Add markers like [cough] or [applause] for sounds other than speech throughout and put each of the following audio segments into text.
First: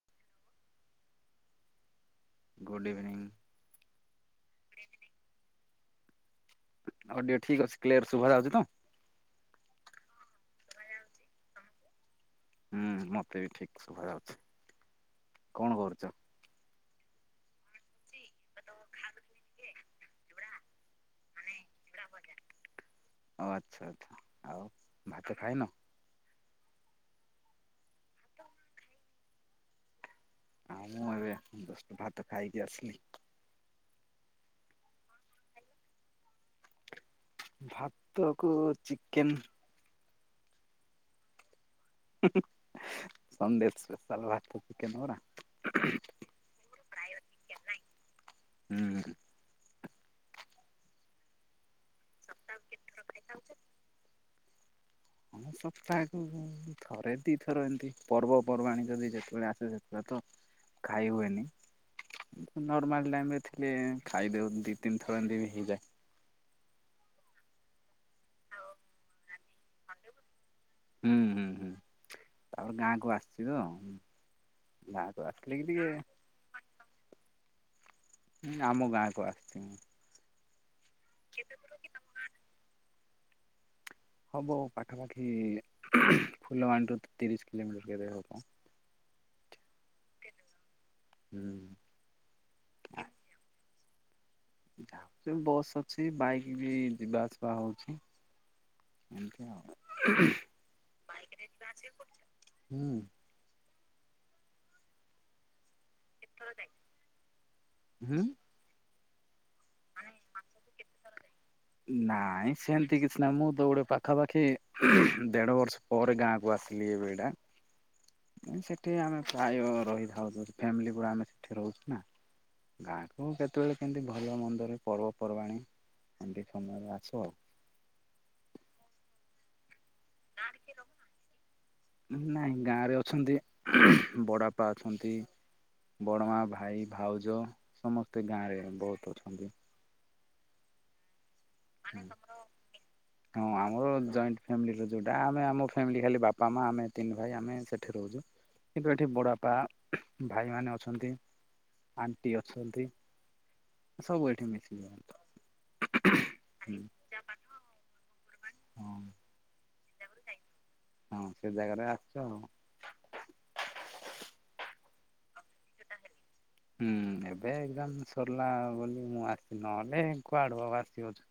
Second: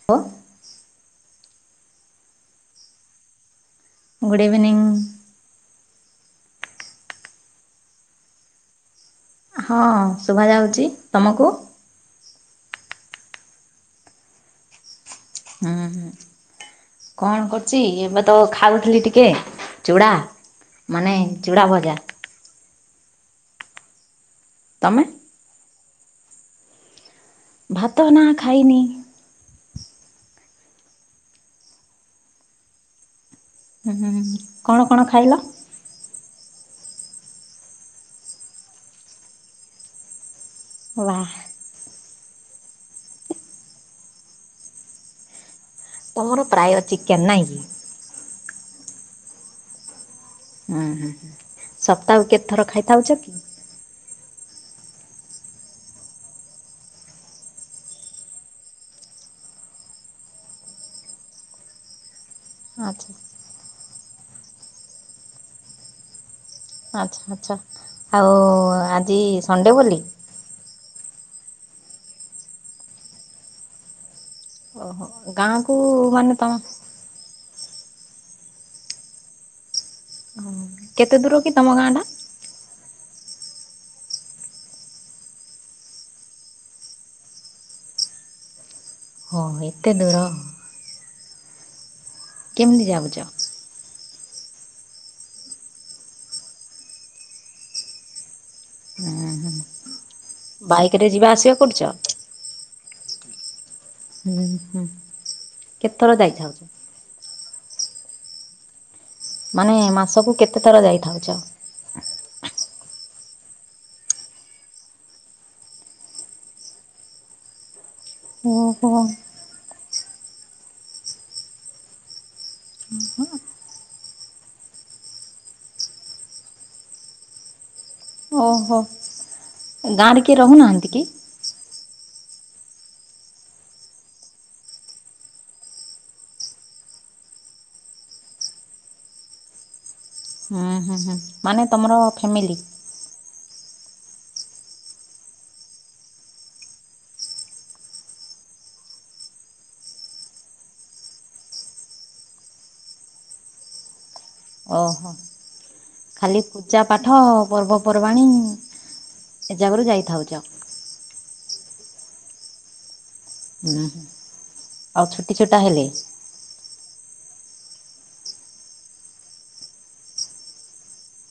[inaudible] ଗୁଡ଼ evening. Good evening. Audio ଠିକ୍ ଅଛି କ୍ଲିୟର୍ ଶୁଭାଯାଉଚି ତ? ହଁ ଶୁଭାଯାଉଚି, ତମକୁ? ହୁଁ ମତେ ବି ଠିକ୍ ଶୁଭାଯାଉଚି। ହୁଁ-ହୁଁ କଣ କରୁଚି ଏବେ ତ ଖାଉଥିଲି ଟିକେ ଚୁଡ଼ା ମାନେ ଚୁଡ଼ା ଭଜା। ଓ ଆଚ୍ଛା-ଆଚ୍ଛା। ତମେ? ଏବେ ଖାଇନ? ଭାତ ନା ଖାଇନି। ଆଉ ମୁଁ ଏବେ ଜଷ୍ଟ ଭାତ ଖାଇକି ଆସିଲି। ହୁଁ କଣ-କଣ ଖାଇଲ? ଭାତ କୁ ଚିକେନ୍। ୱା। ସଣ୍ଡେ ସ୍ପେଶାଲ୍ ଭାତ ଚିକେନ୍ ପରା। ତମର ପ୍ରାୟ ଚିକେନ୍ ନାଇଁ? ହୁଁ। ହୁଁ-ହୁଁ ସପ୍ତାହକୁ କେତେ ଥର [unintelligible] କି? ସପ୍ତାହକୁ ଥରେ ଦି ଥର ଏମ୍ତି ପର୍ବପର୍ବାଣୀ ଯଦି ଯେତେବେଳେ ଆସେ ସେତେବେଳେ ତ ଖାଇ ହୁଏନି। ଆଚ୍ଛା ନର୍ମାଲ ଟାଇମ୍ ରେ ଥିଲେ ଆଚ୍ଛା-ଆଚ୍ଛା ଆଉ ଆଜି ସଣ୍ଡେ ବୋଲି? ହୁଁ-ହୁଁ-ହୁଁ ଆଉ ଗାଁକୁ ଆସିବ। ଓହୋ ଗାଁକୁ ମାନେ ତମ ହୁଁ ଆମ ଗାଁକୁ ଆସିଚି। କେତେ ଦୂର କି ତମ ଗାଁ ଟା? ହବ ପାଖାପାଖି ଫୁଲବାଣୀରୁ ତିରିଶି କିଲୋମିଟର୍ ଭିତରେ ହବ। ହଁ ଏତେ ଦୂର। ହୁଁ। କେମ୍ତି ଯାଉଚ? [unintelligible] ବସ୍ ଅଛି ବାଇକ୍ ବି ଯିବା ଆସିବା ହଉଚି। ବାଇକ ରେ ଯିବା ଆସିବା କରୁଛ? [inaudible] ହୁଁ-ହୁଁ କେତେ ଥର ଯାଇଥାଅ? ହୁଁ। ମାନେ ମାସକୁ କେତେ ଥର ଯାଇଥାଉଚ? ନାଇଁ ସେମିତି କିଛି ନାହିଁ ମୁଁ ଦୌଡେ ପାଖାପାଖି ଦେଢ ବର୍ଷ ପରେ ଗାଁକୁ ଆସିଲି ଏଇ ଭେଡ଼ା ସେଠି ଓହୋ ଆମେ ପ୍ରାୟ ରହିଥାଉ ଫ୍ୟାମିଲି ପୁରା ଆମେ ସେଠି ରହୁଛୁ ନା ଗାଁକୁ କେତେବେଳେ କେମିତି ଭଲ ମନ୍ଦରେ ପର୍ବପର୍ବାଣୀ ଏମିତି ସମୟରେ ଆଛିବ ଆଉ ଓହୋ ଗାଁ ରେ ଗାଁ ରେ କିଏ ରହୁନାହାନ୍ତି ନାଇଁ ଗାଁରେ ଅଛନ୍ତି ବଡ଼ବାପା ଅଛନ୍ତି ବଡ଼ମା ଭାଇ ଭାଉଜ ସମସ୍ତେ ଗାଁରେ ବହୁତ ଅଛନ୍ତି ହୁଁ ହୁଁ ହୁଁ ମାନେ ତମର ଫ୍ୟାମିଲି ହଁ ଆମର ଜଏଣ୍ଟ ଫ୍ୟାମିଲିର ଯୋଉଁଟା ଆମେ ଆମ ଫ୍ୟାମିଲି ଖାଲି ବାପା ମା ଆମେ ତିନି ଭାଇ ଆମେ ସେଠି ରହୁଛୁ କିନ୍ତୁ ଏଠି ବଡ଼ବାପା ଭାଇମାନେ ଅଛନ୍ତି ଆଣ୍ଟି ଅଛନ୍ତି ସବୁ ଏଠି ମିଶିକି ଓହୋ। ରୁହନ୍ତି ଖାଲି ପୂଜା ପାଠ ପର୍ବପର୍ବାଣୀ ହଁ ସେ ଜାଗାରୁ ଯାଇଥାଉଛ ହଁ ସେ ଜାଗାରେ ଆସୁଛୁ ଆଉ ଉଁ ହୁଁ ଆଉ ଛୁଟି ଛୁଟା ହେଲେ ହୁଁ ଏବେ ଏକଦମ ସରିଲା ବୋଲି ମୁଁ ଆସିଛିି ନହେଲେ କୁଆଡେ ଆସିି ହଉଛ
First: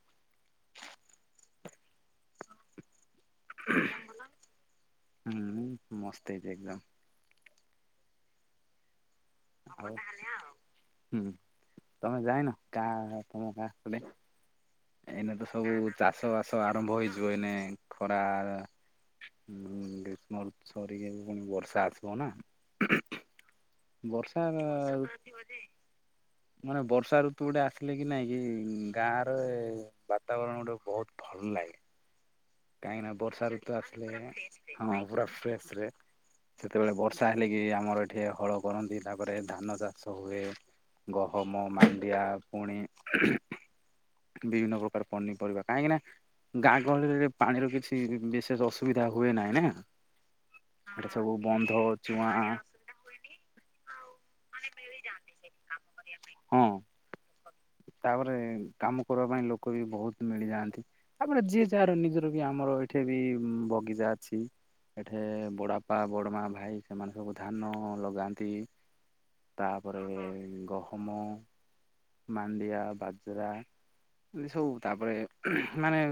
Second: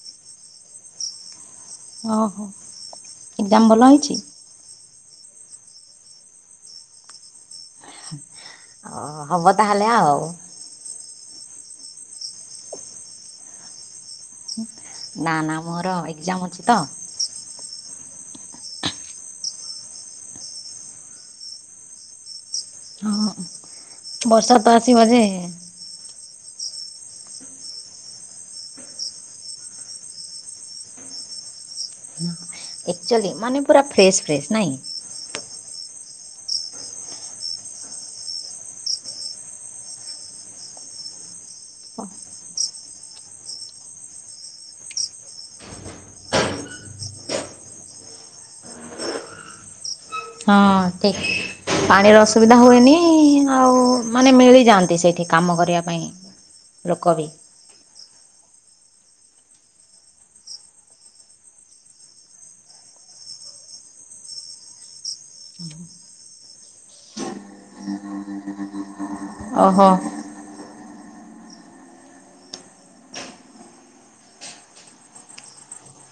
ଓହୋ ଏକ୍ସାମ୍ ଭଲ ହେଇଛି ହୁଁ ମସ୍ତ ହେଇଛି ଏକ୍ସାମ ଆଉ ହବ ହଉ ତାହେଲେ ଆଉ ହୁଁ ତମେ ଯାଇନ କାହା ତମ ଗାଁ ନା ଏଇନା ତ ନା ମୋର ସବୁ ଚାଷ ଏକ୍ଜାମ ବାସ ଅଛି ତ। ଆରମ୍ଭ ହେଇଯିବ ଏନେ ଖରା ହୁଁ ଗ୍ରୀଷ୍ମ ସରିକି ପୁଣି ବର୍ଷା ଆସିବ ନା ହଁ ବର୍ଷା ତ ଆସିବ ଯେ ମାନେ ବର୍ଷା ଋତୁ ଗୋଟେ ଆସିଲେ କି ନାଇଁ ଏଇ ଗାଁରେ ବାତାବରଣ ଗୋଟେ ବହୁତ ଭଲ ଲାଗେ ହଁ କାହିଁକି ନା ବର୍ଷା ଋତୁ ଆସିଲେ ହଁ ପୁରା ଫ୍ରେସ ରେ ସେତେବେଳେ ବର୍ଷା ହେଲେ କି ଆମର ଏଠି ହଳ କରନ୍ତି ତାପରେ ଧାନ ଚାଷ ହୁଏ ଗହମ ମାଣ୍ଡିଆ ପୁଣି ବିଭିନ୍ନ ପ୍ରକାର ପନିପରିବା କାହିଁକି ନା ଗାଁ ଗହଳିରେ। ପାଣିର କିଛି ବିଶେଷ ଅସୁବିଧା ହୁଏ ନାହିଁ ନା। ହଁ ଏଠି ଠିକ୍। ସବୁ ବନ୍ଧ ପାଣିର ଚୁଆଁ ଅସୁବିଧା ହୁଏନି। ଆଉ ମାନେ ମିଳିଯାଆନ୍ତି ସେଇଠି କାମ କରିବା ହଁ ପାଇଁ। ଲୋକ ବି। ତାପରେ କାମ କରିବା ପାଇଁ ଲୋକ ବି ବହୁତ ମିଳିଯାଆନ୍ତି। ତାପରେ ଯିଏ ଯାହାର ନିଜର ବି ଆମର ଏଇଠି ବି ବଗିଚା ଅଛି। ଏଠି ବଡ଼ାପା, ବଡ଼ମା, ଭାଇ ସେମାନେ ସବୁ ଧାନ ଲଗାନ୍ତି। ଓହୋ ତାପରେ ଗହମ। ମାଣ୍ଡିିଆ, ବାଜରା ଏଇ ସବୁ ତାପରେ ମାନେ।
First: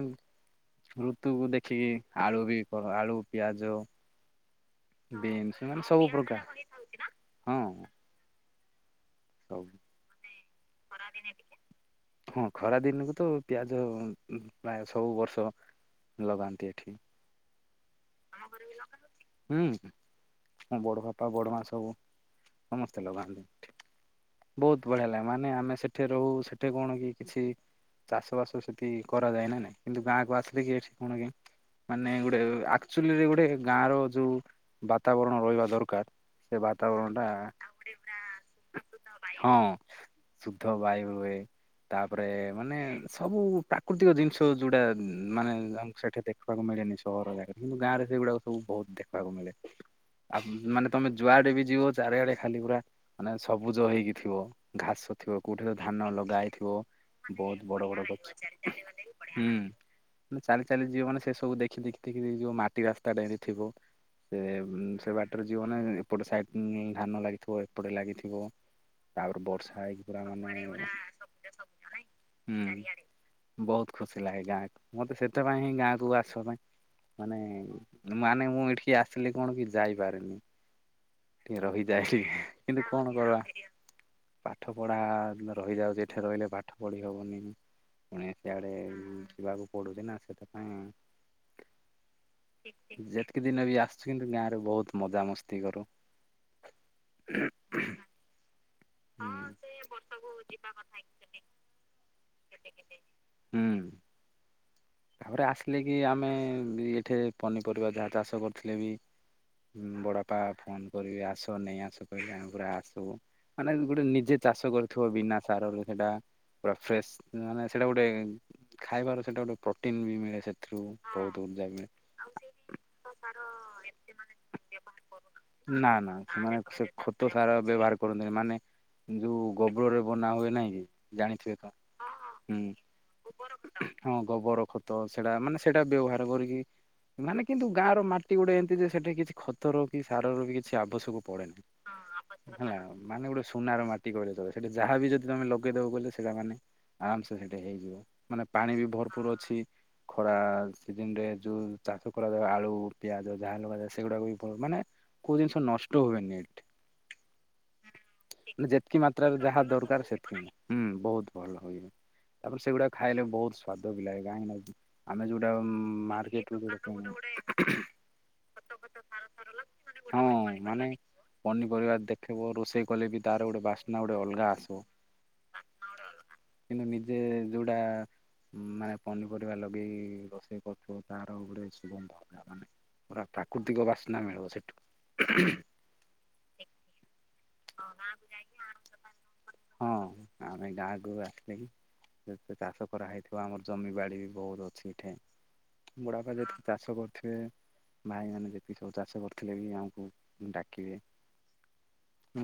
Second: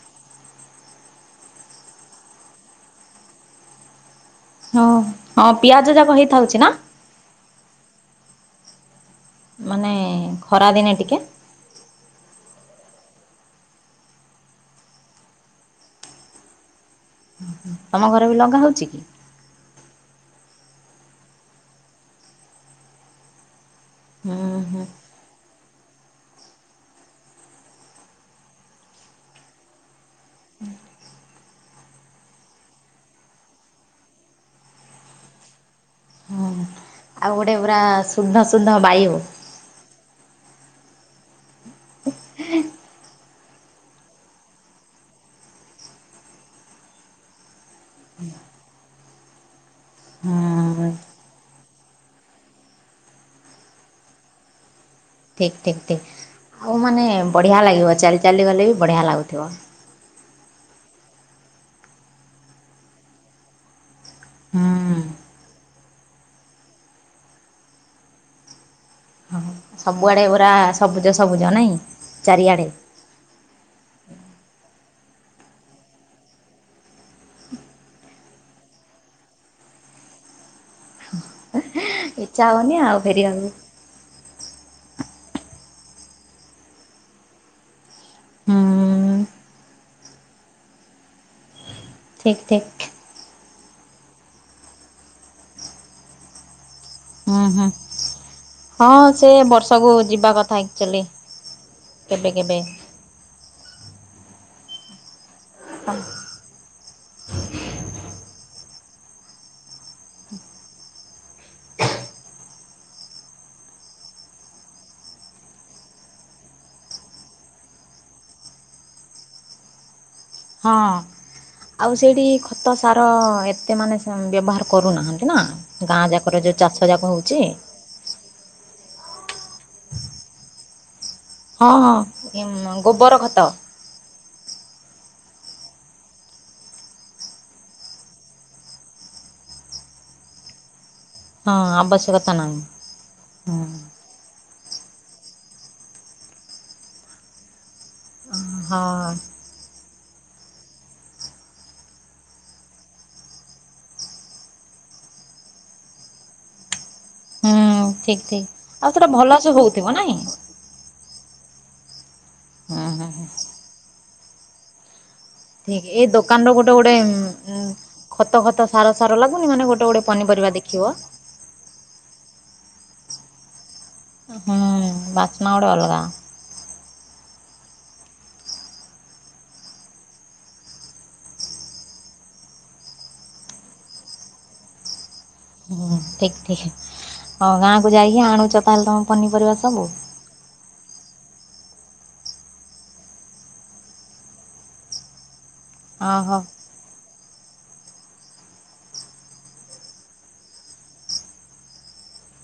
ଋତୁକୁ ଦେଖିକି ଆଳୁ ବି କ ଆଳୁ, ପିଆଜ। ହଁ ହଁ ବିନ୍ସ ମାନେ ପିଆଜ ସବୁ ଯାକ ହେଇଥାଉଛି ନା? ପ୍ରକାର ହଁ। ସବୁ ମାନେ ଖରାଦିନେ ଟିକେ ହଁ ଖରା ଦିନକୁ ତ ପିଆଜ ଉ ପ୍ରାୟ ସବୁ ବର୍ଷ ଲଗାନ୍ତି ଏଠି। ତମ ଘରେ ଆମ ଲଗା ଘରେ ବି ହଉଛି କି? [unintelligible] ହୁଁ ମୋ ବଡ଼ ବାପା ବଡ ମା ସବୁ ସମସ୍ତେ ଲଗାନ୍ତି ଏଠି। ହୁଁ ହୁଁ ବହୁତ ବଢିଆ ଲାଗେ ମାନେ ଆମେ ସେଠି ରହୁ ସେଠି କଣ କି କିଛି। ଚାଷ ବାସ ସେଠି କରାଯାଏ ନା ନାଇଁ କିନ୍ତୁ ଗାଁକୁ ଆସିଲେ କି ଏଠି କଣକି। ମାନେ ଗୋଟେ ଆକ୍ଚୁଲିରେ ଗୋଟେ ଗାଁ ର ଯୋଉ ବାତାବରଣ ରହିବା ଦରକାର। ସେ ହଁ। ବାତାବରଣ। ଟା ଆଉ ଗୋଟେ ପୁରା ଶୁଦ୍ଧ ଶୁଦ୍ଧ ବାୟୁ। ହଁ ଶୁଦ୍ଧ ବାୟୁ ହୁଏ। ତାପରେ ମାନେ ସବୁ ପ୍ରାକୃତିକ ଜିନିଷ ଯୋଉଟା ମାନେ ଆମ ସେଠି ଦେ ଦେଖିବାକୁ ମିଳେନି ସହର ଜାଗାରେ କିନ୍ତୁ ଗାଁରେ ସେଗୁଡାକ ସବୁ ବହୁତ ଦେଖିବାକୁ ମିଳେ। ଆଉ ମାନେ ତମେ ଯୁଆଡେ ବି ଯିବ ଚାରିଆଡେ ଖାଲି ପୁରା। ମାନେ ସବୁଜ ହେଇକି ଥିବ ଘାସ। ଥିବ ଠିକ କୋଉଠି ତ ଠିକ ଠିକ। ଧାନ ଆଉ ଲଗାହେଇଥିବ ମାନେ ବଢ଼ିଆ ବହୁତ ବଡ ଲାଗିବ ବଡ ଗଛ ଚାଲି ଚାଲି ଗଲେ ବି ବଢ଼ିଆ ଲାଗୁଥିବ। ହୁଁ। ମାନେ ଚାଲି ଚାଲି ଯିବ ମାନେ ସେ ସବୁ ଦେଖି ଦେଖି ଦେଖି ଦେଖି ଯିବ ମାଟି ରାସ୍ତାଟେ ସେଠି ଥିବ। ସେ ହୁଁ ସେ ବାଟରେ ଯିବନା ଏପଟେ ସାଇଟ୍ ଧାନ ଲାଗିଥିବ ଏପଟେ ଲାଗିଥିବ। ତାପରେ ବର୍ଷା ହେଇକି ସବୁଆଡେ ପୁରା ମାନେ ହୁଁ ସବୁଜ ସବୁଜ ନାଇଁ ଚାରିଆଡେ। ବହୁତ ଖୁସି ଲାଗେ ଗାଁକୁ ମତେ ସେଥିପାଇଁ ହିଁ ଗାଁକୁ ଆସିବା ପାଇଁ। ମାନେ ମାନେ ମୁଁ ଏଠିକି ଆସିଲି କଣ କି ଯାଇପାରେନି। ଟିକେ ରହିଯାଏ ଟିକେ ଇଚ୍ଛା ହଉନି କିନ୍ତୁ ଆଉ କଣ କରିବା। ଫେରିବାକୁ। ପାଠ ପଢା ରହିଯାଉଚି ଏଠି ରହିଲେ ପାଠ ପଢି ହବନି। ପୁଣି ସିଆଡେ ହୁଁ ଯିବାକୁ ପଡୁଚି ନା ସେଥି ପାଇଁ। ଠିକ ଠିକ ଯେତ୍ କି ଦିନ ବି ଆସିଚି କିନ୍ତୁ ଗାଁରେ ବହୁତ ମଜାମସ୍ତି କରୁ। ଉଁ ହୁଁ। ହଁ ସେ ବର୍ଷକୁ ଯିବା କଥା ଆକ୍ଚୁଲି କେବେ କେବେ। ହୁଁ। ତାପରେ ଆସିଲେ କି ଆମେ ଏଠି ପନିପରିବା ଯାହା ଚାଷ କରିଥିଲେ ବି। ହୁଁ ବଡ଼ପା ଫୋନ୍ କରିବେ ଆସ ନେଇ ଆସ କହିଲେ ଆମେ ପୁରା ଆସିବୁ। ମାନେ ଗୋଟେ ନିଜେ ଚାଷ କରୁଥିବ ବିନା ସାରରେ ସେଟା। ପୁରା ଫ୍ରେସ୍ ମାନେ ସେଇଟା ଗୋଟେ ଖାଇବାର ସେଟା ଗୋଟେ ପ୍ରୋଟିନ ବି ମିଳେ ସେ ହିଁ ଆଉ ସେଇଠି ଖତ ସାର ଏତେ ମାନେ ସେ ବ୍ୟବହାର କରୁନାହାନ୍ତି ନା। ନା ଗାଁ ନା ଯାକର ଯେଉଁ ସେମାନେ ଚାଷ ସେ ଯାକ ଖତ ହେଉଛି ସାର ବ୍ୟବହା କରନ୍ତିନି ମାନେ ଯୋଉ ଗୋବରରେ ବନା ହୁଏ ନାହିକି? ହଁ ହଁ ଏ ମ ଗୋବର ଖତ। ହଁ ଗୋବର ଖତ ସେଟା ମାନେ ସେଇଟା ବ୍ୟବହାର କରିକି। ମାନେ କିନ୍ତୁ ଗାଁ ର ମାଟି ଗୁଡେ ଏମିତି ଯେ ସେଠି କିଛି ଖତର କି ସାରର କିଛି ଆବଶ୍ୟକ। ହଁ ପଡେନା ଆବଶ୍ୟକତା ନାହିଁ ହେଲା ମାନେ ଗୋଟେ ହଁ ସୁନାର ମା [unintelligible] ଯାହା ବି ଯଦି ତମେ ଲଗେଇଦବ କହଲେ ସେଇଟା ମାନେ ଆରାସେ ସେଇଟା ହେଇଯିବ। ମାନେ ପାଣି ବି ହଁ ଭରପୁର ଅଛି। ଖରା ସିିଯିନିରେ ଯୋଉ ଚାଷ କରାଯାଏ ଆଳୁ ପିଆଜ ଯାହା ଲଗାଯାଏ ସେଗୁଡାକ ବି ମାନେ। କେଉ ଜିନିଷ ନଷ୍ଟ ହୁଏନି ଏଠି। ହୁଁ ଠିକ୍ ମାନେ ଠିକ୍ ଆଉ ଯେତିକି ସେଟା ମାତ୍ରାରେ ଭଲସେ ଯାହା ହଉଥିବ ଦରକାର ନାଇଁ? ସେତିକି ହୁଁ ବହୁତ ଭଲ ହୁଏ ତାପଣ ହୁଁ ସେଗୁଡା ହୁଁ ଖାଇଲେ ହୁଁ ବହୁତ ସ୍ଵାଦ ବି ଲାଗେ କାହିଁକି ନା। ଆମେ ଯୋଉଟା ଠିକ ଏଇ ମାର୍କେଟ ଦୋକାନର ଗୋଟେ ଗୋଟେ [unintelligible] ଖତ ଖତ ସାର ସାର ଲାଗୁନି ମାନେ ଗୋଟେ ଗୋଟେ ହଁ ପନିପରିବା ଦେଖିବ ମାନେ। ପନିପରିବା ଦେଖିବ ରୋଷେଇ କଲେବି ତାର ଗୋଟେ ବା ହୁଁ ବାସ୍ନା ଗୋଟେ ଅଲଗା। କିନ୍ତୁ ନିଜେ ଯୋଉଟା ମାନେ ପନିପରିବା ଲଗେଇ ରୋଷେଇ କରୁଥିବ ତାର ଗୋଟେ ସୁଗନ୍ଧ ମାନେ ପୁରା ପ୍ରାକୃତିକ ବାସ୍ନା ମିଳିବ ସେଠୁ। ହୁଁ ଠିକ୍ ଠିକ୍ ହଁ ଗାଁକୁ ଯାଇକି ଆଣୁଚ ତାହେଲେ ତମେ ପନିପରିବା ସବୁ? ହଁ ଆମେ ଗାଆଁକୁ ଆସିଲେ ସେଚାଷ କରାହେଇଥା ତ ଆମର ଜମିିବାଡ଼ିବି ବହୁତ ଅଛି ଏଠି ଓହୋ ବୁଢାବାପା ଯେତିକି ଚାଷ କରୁଥିବେ ଭାଇମାନେ ଯେତିକି ସବୁ ଚାଷ କରିଥିଲେବି ଆମକୁ ଡାକିବେ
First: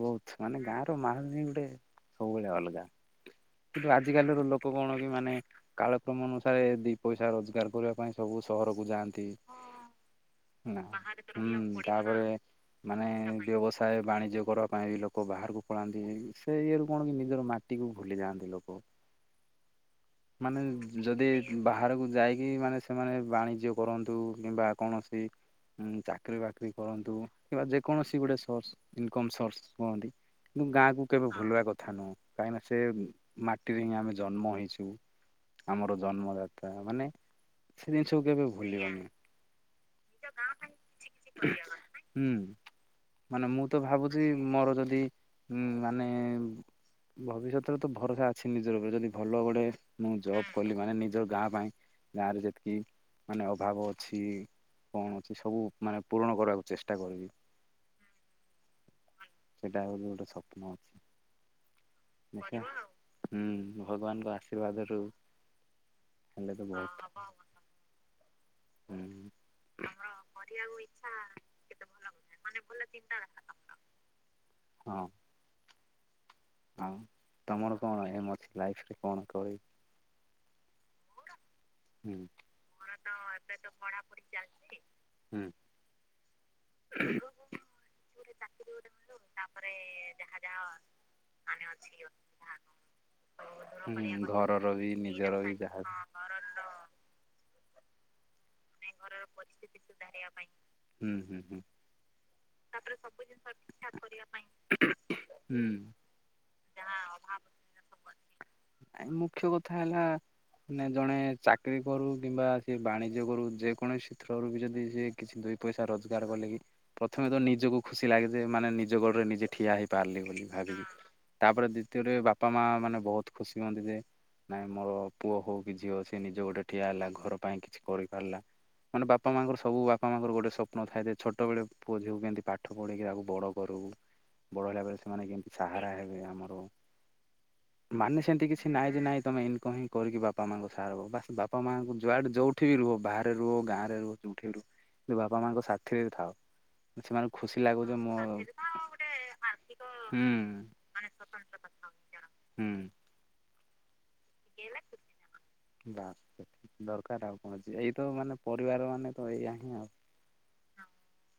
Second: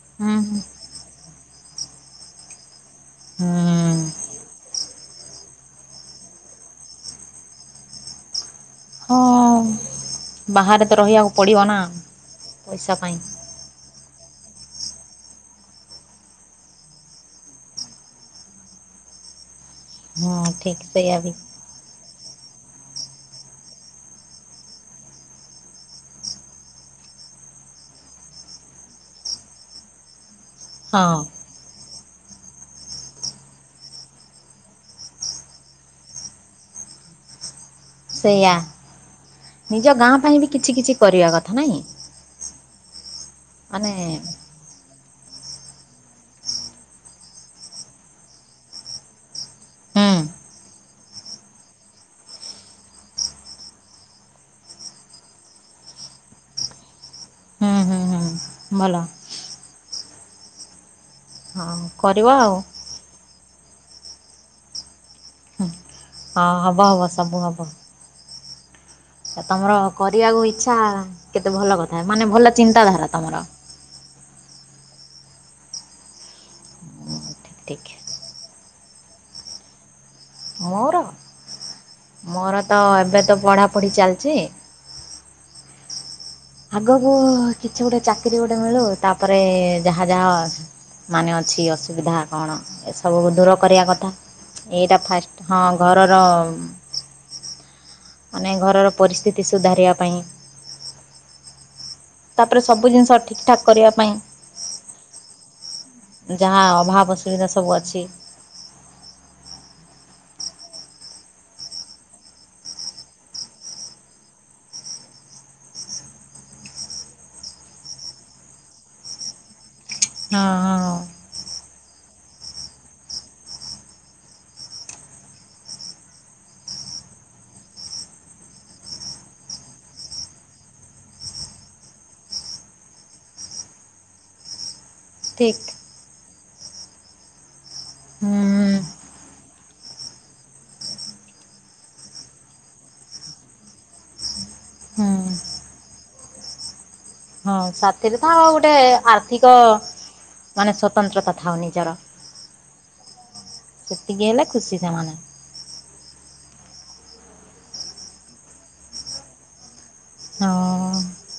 ବହୁତ୍ ହୁଁ ହୁଁ ମାନେ ଗାଁର ମାହାଲହିଁ ଗୋଟେ ସବୁବେଳେ ଅଲଗା। କିନ୍ତୁ ହୁଁ ଆଜି କାଲିର ଲୋକ କଣକି ମାନେ କାଳକ୍ରମ ଅନୁସାରେ ଦି ପଇସା ରୋଜଗାର କରିବା ପାଇଁ ସବୁ ସହରକୁ ଯାଆନ୍ତି ହଁ। ବାହାରେ ତ ରହିବାକୁ ପଡ଼ିବ ନା ହୁଁ ତାପରେ ପଇସା ମାନେ ପାଇଁ ବ୍ୟବସ ପ୍ରାୟ ବାଣିଜ୍ୟ କରିବା ପାଇଁବି ଲୋକ ବାହାରକୁ ପଳାନ୍ତି ସେଇଏରୁ କଣକି ନିଜର ମାଟିକୁ ଭୁଲିଯାଆନ୍ତି। ଲୋକ ହଁ ମାନେ ଠିକ୍ ସେଇଆ ଯଦି ବି ବାହାରକୁ ଯାଇକି ମାନେ ସେମାନେ ବାଣିଜ୍ୟ କରନ୍ତୁ କିମ୍ବା କୌଣସି ଁ ଚାକିରୀ ବାକିରି କରନ୍ତୁ କିମ୍ବା ଯେକୌଣସି ଗୋଟେ ସୋର୍ସ ଇନକମ୍ ସୋର୍ସ କୁହନ୍ତି କିନ୍ତୁ ଗାଁକୁ ହଁ କେବେ ଭୁଲଆ କଥା ନୁହଁ କାହିଁକିନା ସେ ମାଟିରେହିଁ ଆମେ ଜନ୍ମ ହେଇଚୁ ଆମର ଜନ୍ମଦାତା ମାନେ ସେ ଜିନିଷକୁ କେବେ ସେଇୟା ଭୁଲିବନି ନିଜ ଗାଁ ପାଇଁବି କିଛି କିଛି କରିବା କଥା ନାହିଁ? ହୁଁ ମାନେ ମୁଁତ ଭାବୁଚି ମୋର ଯଦି ହୁଁ ମାନେ ଭବିଷ୍ୟତରେତ ଭରସା ଅଛି ନିଜର ଉପରେ ଯଦି ଭଲ ଗୋଟେ ମୁଁ ଜବ୍ କଲି ମାନେ ନିଜ ଗାଁ ପାଇଁ ଗାଁରେ ଯେତିକି ମାନେ ଅଭାବ ଅଛି କଣ ଅଛି ସବୁ ମାନେ ପୂରଣ କରିବାକୁ ଚେଷ୍ଟା କରିବି। ହୁଁ ହୁଁ ହୁଁ ଭଲ। ସେଇଟା ହୋଉଚି ଗୋଟେ ସ୍ୱପ୍ନ ହଁ କରିବ ଦେଖିଆ କରିବ ଆଉ। ହୁଁ ଭଗବାନଙ୍କ ଆଶୀର୍ବାଦରୁ ହଁ ହେଲେ ତ ହବ ବହୁତ ହବ ସବୁ ହବ। ହୁଁ ଆଁ ତମର କରିବାକୁ ଇଚ୍ଛା କେତେ ଭଲ କଥା ମାନେ ଭଲ ଚିନ୍ତାଧାରା ତମର। ହଁ। ଆଉ ହଁ ଠିକ୍ ତମର ଠିକ୍ କଣ ଏମ୍ ଅଛି ଲାଇଫରେ କଣ କହିବି ମୋରତ ଏବେତ ପଢ଼ାପଢ଼ି ଚାଲିଚି ହୁଁ। ଆଗକୁ କିଛି ଗୋଟେ ଚାକିରି ଗୋଟେ ମିଳୁ ତାପରେ ଯାହା ଯାହା ମାନେ ଅଛି ଅସୁବିଧା କଣ ଏସବୁକୁ ଦୂର କରିବା କଥା ହୁଁ ଘରର ବି ଏଇଟା ନିଜର ଫାଷ୍ଟ ବି ହଁ। ଯାହା ଘରର ମାନେ ଘରର ସେଘରର ପରିସ୍ଥିତି ପାଇଁ ସୁଧାରିବା ପାଇଁଁ ହୁଁ ହୁଁ ହୁଁ। ତାପରେ ସବୁ ଜିନିଷ ଠିକ୍ ଠାକ୍ କରିବା ପାଇଁ ହୁଁ। ଯାହା ଅଭାବ ଅସୁବିଧା ସବୁ ଅଛି ଆ ମୁଖ୍ୟ କଥା ହେଲା ମାନେ ଜଣେ ଚାକିରୀ କରୁ କିମ୍ବା ସେବାଣିଜ୍ୟ କରୁ ଯେକୌଣସି କ୍ଷତ୍ରରୁବି ଯଦି କିଛି ଦୁଇ ପଇସା ରୋଜଗାର କଲେ କି ପ୍ରଥମେତ ନିଜକୁ ଖୁସି ଲାଗେଯେ ମାନେ ନିଜ ଗୋଡ଼ରେ ନିଜେ ଠିଆ ହେଇପାରିଲି ବୋଲି ଭାବିବି ହଁ। ତାପରେ ଦ୍ୱିତୀୟରେ ବାପା ମା ମାନେ ବହୁତ ଖୁସି ହୁଅନ୍ତି ଯେ ନାଇଁ ମୋର ପୁଅ ହଉ କି ଝିଅ ସେ ନିଜ ଗୋଡରେ ଠିଆ ହେଲା, ଘର ପାଇଁ କିଛି କରିପାରିଲା! ମାନେ ବାପା ମାଙ୍କର ସବୁ ବାପା ମାଆଙ୍କର ଗୋଟେ ସ୍ୱପ୍ନ ଥାଏ ଯେ ଛୋଟବେଳେ ପୁଅ ଝିଅକୁ କେମିତି ପାଠ ପଢ଼େଇକି ଆକୁ ବଡ଼ କରୁ! [unintelligible] ବଡ଼ ହେଲାବେଳେ ସେମାନେ କେମିତି ଠିକ୍ ସାହାରା ହେବେ ଆମର! [unintelligible] ମାନେ ସେମିତି କିଛି ନାଇଁ ଯେ ନାଇଁ ତମେ ଇନିକମ୍ କରିକି ହିଁ ବାପା ମାଆଙ୍କୁ ସାହା ହବ! ବାସ ବାପା ମାଆଙ୍କୁ ଯୁଆଡେ ଯୋଉଠୁ ଠି ରୁହ ବାହାରେ ରୁହ ଗାଁରେ ରୁହ ଯେଉଁଠି ବି ରୁହ ହୁଁ କିନ୍ତୁ ବାପା ମାଙ୍କ ସାଥିରେ ଥାଅ! ସେମାନଙ୍କୁ ହଁ ଖୁସି ଲାଗୁଚି ସାଥିରେ ମ ତ ସେତିକତ ଗୋଟେ ଆଉ ଆର୍ଥିକ ହାର୍ଦ୍ରିକ ମୁଁ ହୁଁ ମାନେ ସ୍ୱତନ୍ତ୍ରତା ସକାଳୁ ଥାଉ ସକାଳୁ ନିଜର ହାପ ଗିଅର ହୁଁ ସେତିକି ହେଲେ ଖୁସି ସେମାନେ। ବାସ ଫେତ ଦରକାର ଆଉ କଣ ଅଛି! ଏଇ ତ ମାନେ ପରିବାର ମାନେ ତ ଏଇୟା ହିଁ ଆଉ। ହଁ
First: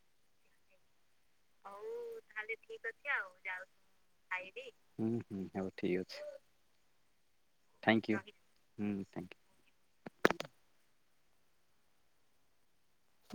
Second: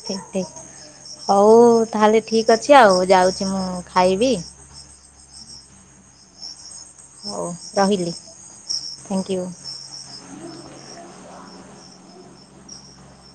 ଠିକ୍ ଠିକ୍। ହଉ ତାହେଲେ ଠିକ ଅଛି ଆଉ ଯାଉଚି ମୁଁ ଖାଇବି। ହୁଁ ହୁଁ ସବୁ ଠିକ୍ ଅଛି, ହଉ ରହିଲି ଥ୍ୟାଙ୍କୟୁ ହୁଁ ଉଁ ଥ୍ୟାଙ୍କ ଥ୍ୟାଙ୍କୟୁ। U U.